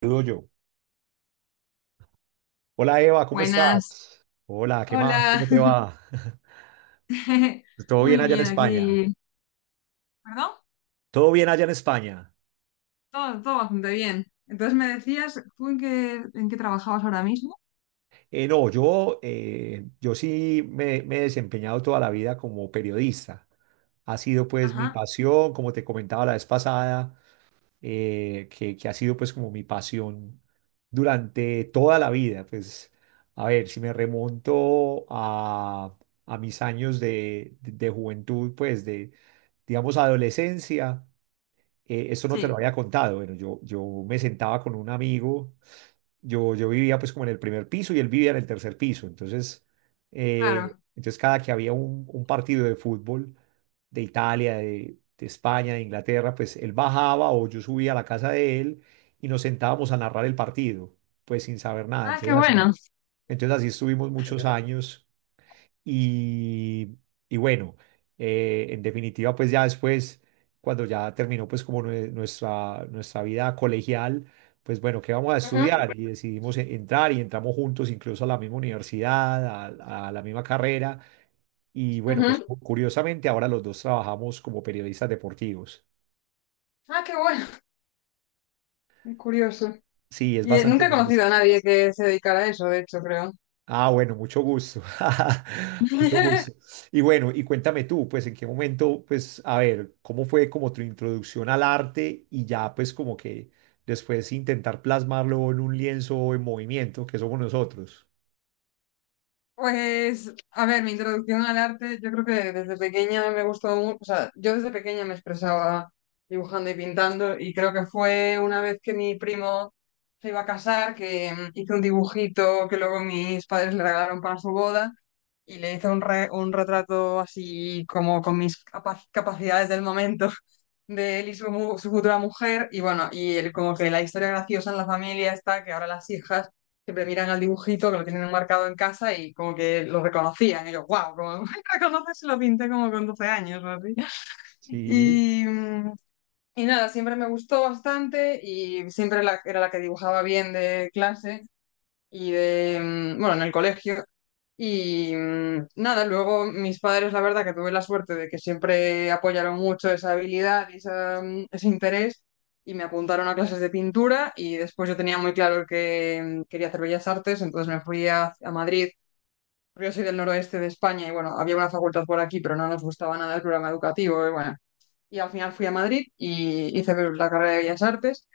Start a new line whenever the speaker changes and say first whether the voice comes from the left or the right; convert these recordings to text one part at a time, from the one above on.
right: Saludo yo. Hola Eva, ¿cómo
left: Buenas.
right: estás? Hola, ¿qué más?
left: Hola.
right: ¿Cómo te va? ¿Todo bien
left: Muy
right: allá en
left: bien,
right: España?
left: aquí. ¿Perdón?
right: ¿Todo bien allá en España?
left: Todo bastante bien. Entonces me decías, ¿tú en qué trabajabas ahora mismo?
right: No, yo sí me he desempeñado toda la vida como periodista. Ha sido pues mi
left: Ajá.
right: pasión, como te comentaba la vez pasada, que ha sido pues como mi pasión durante toda la vida. Pues a ver, si me remonto a mis años de juventud, pues de, digamos, adolescencia. Esto no te lo
left: Sí,
right: había contado. Bueno, yo me sentaba con un amigo. Yo vivía pues como en el primer piso y él vivía en el tercer piso. Entonces, eh,
left: claro.
right: entonces cada que había un partido de fútbol de Italia, de España, de Inglaterra, pues él bajaba o yo subía a la casa de él y nos sentábamos a narrar el partido, pues sin saber nada.
left: Ah, qué
right: Entonces así,
left: bueno.
right: entonces así estuvimos muchos años y, y bueno, en definitiva, pues ya después, cuando ya terminó pues como nuestra vida colegial, pues bueno, ¿qué vamos a
left: Ujú,
right: estudiar? Y decidimos entrar y entramos juntos incluso a la misma universidad, a la misma carrera. Y bueno, pues
left: ujú.
right: curiosamente ahora los dos trabajamos como periodistas deportivos.
left: Ah, qué bueno. Qué curioso.
right: Sí, es
left: Y
right: bastante.
left: nunca he conocido a nadie que se dedicara a eso, de hecho, creo.
right: Ah, bueno, mucho gusto. Mucho gusto. Y bueno, y cuéntame tú, pues en qué momento, pues a ver, ¿cómo fue como tu introducción al arte y ya pues como que después intentar plasmarlo en un lienzo en movimiento, que somos nosotros?
left: Pues, a ver, mi introducción al arte, yo creo que desde pequeña me gustó mucho, o sea, yo desde pequeña me expresaba dibujando y pintando y creo que fue una vez que mi primo se iba a casar, que hizo un dibujito que luego mis padres le regalaron para su boda y le hice un retrato así como con mis capacidades del momento de él y su, su futura mujer, y bueno, y el, como que la historia graciosa en la familia está que ahora las hijas siempre miran al dibujito que lo tienen marcado en casa y como que lo reconocían, y yo, wow, como reconoces, lo pinté como con 12 años o así.
right: Sí.
left: Y, y nada, siempre me gustó bastante y siempre era la que dibujaba bien de clase y de, bueno, en el colegio. Y nada, luego mis padres, la verdad que tuve la suerte de que siempre apoyaron mucho esa habilidad y esa, ese interés y me apuntaron a clases de pintura y después yo tenía muy claro que quería hacer bellas artes, entonces me fui a Madrid. Porque yo soy del noroeste de España y bueno, había una facultad por aquí, pero no nos gustaba nada el programa educativo y bueno, y al final fui a Madrid y hice la carrera de bellas artes.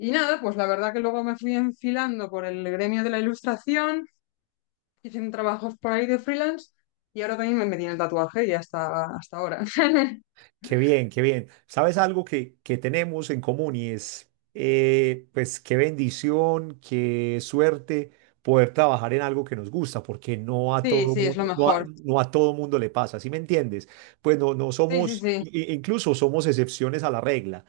left: Y nada, pues la verdad que luego me fui enfilando por el gremio de la ilustración haciendo trabajos por ahí de freelance y ahora también me metí en el tatuaje y hasta ahora.
right: Qué bien, qué bien. ¿Sabes algo que tenemos en común y es, pues qué bendición, qué suerte poder trabajar en algo que nos gusta, porque no a
left: Sí,
right: todo
left: sí, es lo
right: mundo, no a,
left: mejor.
right: no a todo mundo le pasa, ¿sí me entiendes? Pues no, no
left: Sí, sí,
right: somos,
left: sí,
right: incluso somos excepciones a la regla.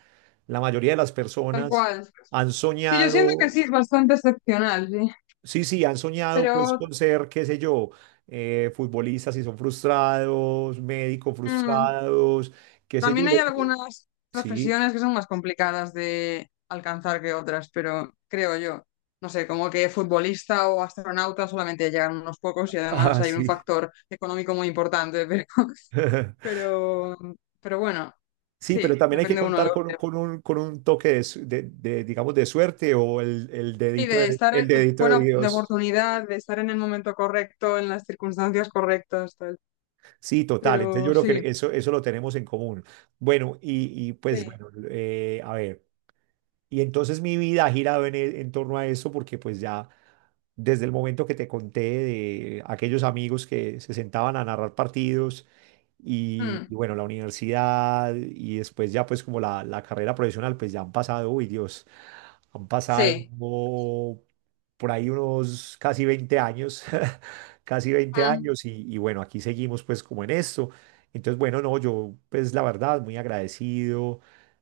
right: La mayoría de las
left: tal
right: personas
left: cual.
right: han
left: Sí, yo siento que
right: soñado,
left: sí, es bastante excepcional, sí.
right: sí, sí, han soñado pues
left: Pero
right: con ser, qué sé yo, futbolistas y son frustrados, médicos
left: mm,
right: frustrados, qué sé yo.
left: también hay algunas
right: Sí.
left: profesiones que son más complicadas de alcanzar que otras, pero creo yo. No sé, como que futbolista o astronauta solamente llegan unos pocos y además
right: Ah,
left: hay un
right: sí.
left: factor económico muy importante, pero, pero, pero bueno,
right: Sí, pero
left: sí,
right: también hay que
left: depende uno de
right: contar con, un,
left: uno.
right: con un con un toque de, de, digamos, de suerte o
left: Y de estar,
right: el dedito de
left: bueno, de
right: Dios.
left: oportunidad, de estar en el momento correcto, en las circunstancias correctas, tal.
right: Sí, total. Entonces yo
left: Pero
right: creo
left: sí.
right: que eso lo tenemos en común. Bueno, y pues
left: Sí.
right: bueno, a ver. Y entonces mi vida ha girado en, en torno a eso porque pues ya desde el momento que te conté de aquellos amigos que se sentaban a narrar partidos y,
left: Mm,
right: y bueno, la universidad y después ya pues como la carrera profesional, pues ya han pasado, uy Dios. Han pasado
left: sí.
right: por ahí unos casi 20 años, casi veinte
left: Mm,
right: años y bueno, aquí seguimos pues como en esto. Entonces, bueno, no, yo pues la verdad muy agradecido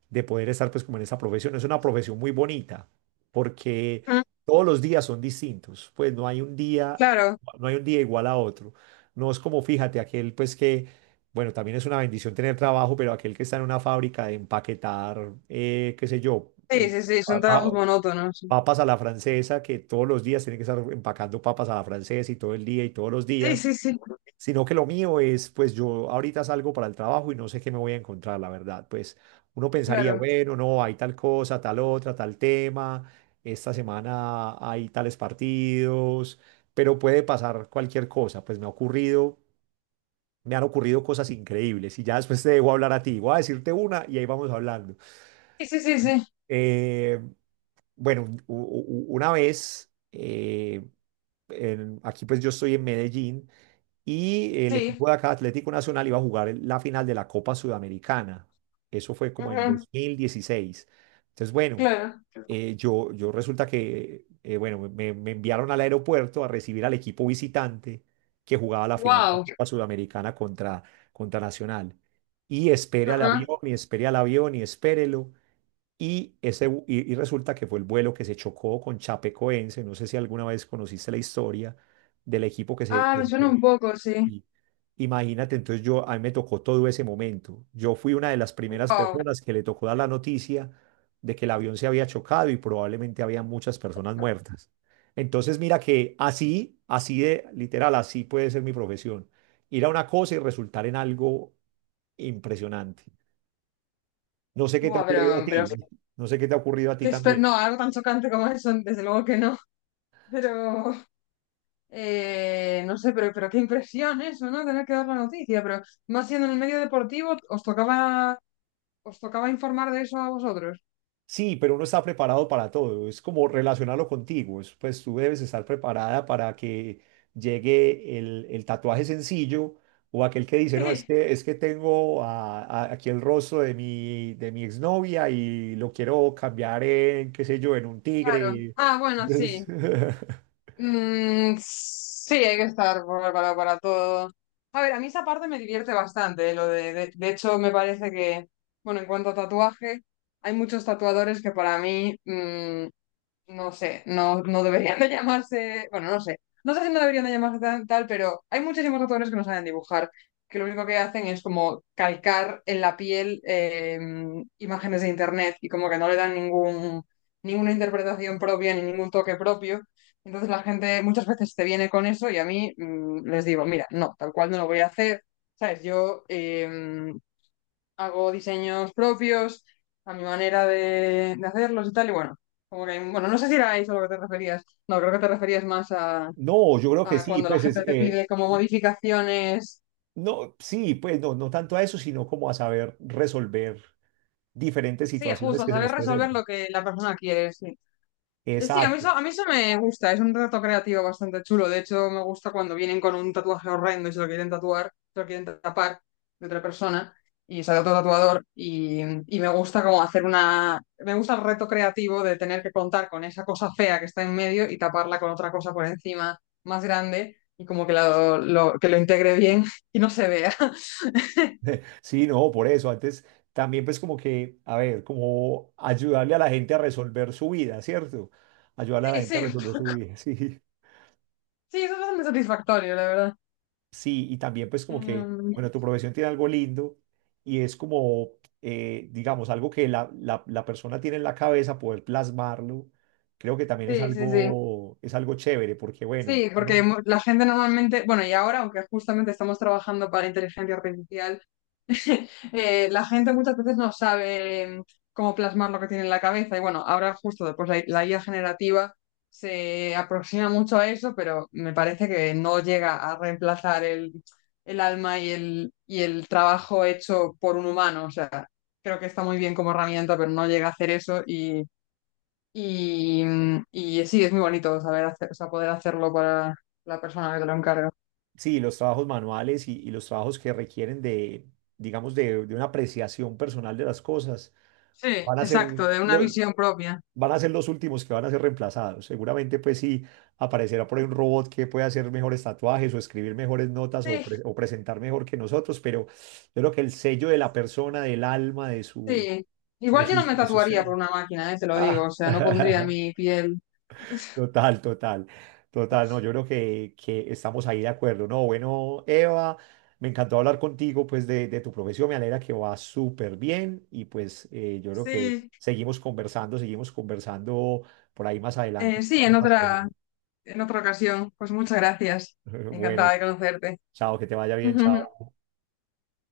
right: de poder estar pues como en esta profesión. Es una profesión muy bonita porque
left: mm,
right: todos los días son distintos, pues no hay un día,
left: claro,
right: no hay un día igual a otro. No es como, fíjate, aquel pues que, bueno, también es una bendición tener trabajo, pero aquel que está en una fábrica de empaquetar, qué sé yo.
left: sí, sí, sí, son
right: Pa- pa-
left: trabajos monótonos.
right: papas a la francesa, que todos los días tienen que estar empacando papas a la francesa y todo el día y todos los
left: Sí,
right: días,
left: sí, sí,
right: sino que lo mío es, pues yo ahorita salgo para el trabajo y no sé qué me voy a encontrar, la verdad. Pues uno pensaría,
left: claro.
right: bueno, no, hay tal cosa, tal otra, tal tema, esta semana hay tales partidos, pero puede pasar cualquier cosa, pues me ha ocurrido. Me han ocurrido cosas increíbles y ya después te debo hablar a ti. Voy a decirte una y ahí vamos hablando.
left: Sí, sí, sí, sí,
right: Eh, bueno, una vez aquí pues yo estoy en Medellín y el
left: sí.
right: equipo de acá, Atlético Nacional, iba a jugar la final de la Copa Sudamericana. Eso fue como en
left: Ujú,
right: 2016. Entonces, bueno,
left: claro.
right: yo, yo resulta que, bueno, me enviaron al aeropuerto a recibir al equipo visitante que jugaba la final de la
left: Wow.
right: Copa Sudamericana contra, contra Nacional. Y espere al
left: Ajá.
right: avión, y espere al avión, y espérelo. Y resulta que fue el vuelo que se chocó con Chapecoense. No sé si alguna vez conociste la historia del equipo que se,
left: Ah,
right: que
left: me
right: se
left: suena
right: chocó.
left: un poco, sí.
right: Y imagínate, entonces yo, a mí me tocó todo ese momento. Yo fui una de las primeras
left: Wow.
right: personas que le tocó dar la noticia de que el avión se había chocado y probablemente había muchas personas muertas. Entonces mira que así, así de literal, así puede ser mi profesión. Ir a una cosa y resultar en algo impresionante. No sé qué te ha
left: Wow,
right: ocurrido a
left: pero...
right: ti. No sé qué te ha ocurrido a ti también.
left: no, algo tan chocante como eso, desde luego que no. Pero... no sé, pero qué impresión eso, ¿no? Tener que dar la noticia, pero más siendo en el medio deportivo, os tocaba informar de eso a vosotros.
right: Sí, pero uno está preparado para todo. Es como relacionarlo contigo. Es, pues tú debes estar preparada para que llegue el tatuaje sencillo o aquel que dice, no,
left: Sí.
right: es que tengo aquí el rostro de mi exnovia y lo quiero cambiar en, qué sé yo, en un
left: Claro.
right: tigre.
left: Ah, bueno,
right: Entonces,
left: sí. Mm, sí, hay que estar preparado para todo. A ver, a mí esa parte me divierte bastante, lo de hecho me parece que, bueno, en cuanto a tatuaje, hay muchos tatuadores que para mí no sé, no deberían de llamarse, bueno, no sé, no sé si no deberían de llamarse tal, pero hay muchísimos autores que no saben dibujar, que lo único que hacen es como calcar en la piel imágenes de internet y como que no le dan ninguna interpretación propia ni ningún toque propio. Entonces la gente muchas veces te viene con eso y a mí les digo, mira, no, tal cual no lo voy a hacer. ¿Sabes? Yo, hago diseños propios, a mi manera de hacerlos y tal, y bueno, como que hay bueno, no sé si era eso a lo que te referías, no, creo que te referías más
right: no, yo creo que
left: a
right: sí,
left: cuando la
right: pues es,
left: gente te pide como modificaciones,
right: no, sí, pues no, no tanto a eso, sino como a saber resolver diferentes
left: sí,
right: situaciones
left: justo,
right: que se
left: saber
right: nos
left: resolver
right: presenten.
left: lo que la persona quiere, sí. Sí,
right: Exacto.
left: a mí eso me gusta, es un reto creativo bastante chulo. De hecho, me gusta cuando vienen con un tatuaje horrendo y se lo quieren tapar de otra persona y sale otro tatuador. Y me gusta como hacer una. Me gusta el reto creativo de tener que contar con esa cosa fea que está en medio y taparla con otra cosa por encima más grande y como que, que lo integre bien y no se vea.
right: Sí, no, por eso. Antes también pues como que, a ver, como ayudarle a la gente a resolver su vida, ¿cierto? Ayudarle a la
left: Sí,
right: gente a
left: sí,
right: resolver su vida, sí.
left: sí, eso es bastante satisfactorio, la verdad.
right: Sí, y también pues como que,
left: Mm,
right: bueno, tu profesión tiene algo lindo y es como, digamos, algo que la persona tiene en la cabeza, poder plasmarlo. Creo que también
left: sí, sí, sí.
right: es algo chévere porque, bueno,
left: Sí, porque la gente normalmente, bueno, y ahora, aunque justamente estamos trabajando para inteligencia artificial, la gente muchas veces no sabe cómo plasmar lo que tiene en la cabeza. Y bueno, ahora justo después la IA generativa se aproxima mucho a eso, pero me parece que no llega a reemplazar el alma y el trabajo hecho por un humano. O sea, creo que está muy bien como herramienta, pero no llega a hacer eso y, y sí, es muy bonito saber hacer, o sea, poder hacerlo para la persona que te lo encarga.
right: sí, los trabajos manuales y los trabajos que requieren de, digamos, de una apreciación personal de las cosas
left: Sí,
right: van a ser
left: exacto, de una
right: lo-
left: visión propia.
right: van a ser los últimos que van a ser reemplazados. Seguramente, pues sí, aparecerá por ahí un robot que pueda hacer mejores tatuajes o escribir mejores notas o,
left: Sí,
right: presentar mejor que nosotros, pero yo creo que el sello de la persona, del alma, de su,
left: sí. Igual yo no me
right: de su
left: tatuaría
right: ser.
left: por una máquina, te lo digo, o
right: Ah.
left: sea, no pondría mi piel.
right: Total, total, total. No, yo creo que estamos ahí de acuerdo. No, bueno, Eva, me encantó hablar contigo, pues, de tu profesión. Me alegra que va súper bien y pues yo creo que
left: Sí,
right: seguimos conversando por ahí más adelante.
left: sí, en otra ocasión. Pues muchas gracias.
right: Bueno,
left: Encantada de conocerte.
right: chao, que te vaya bien, chao.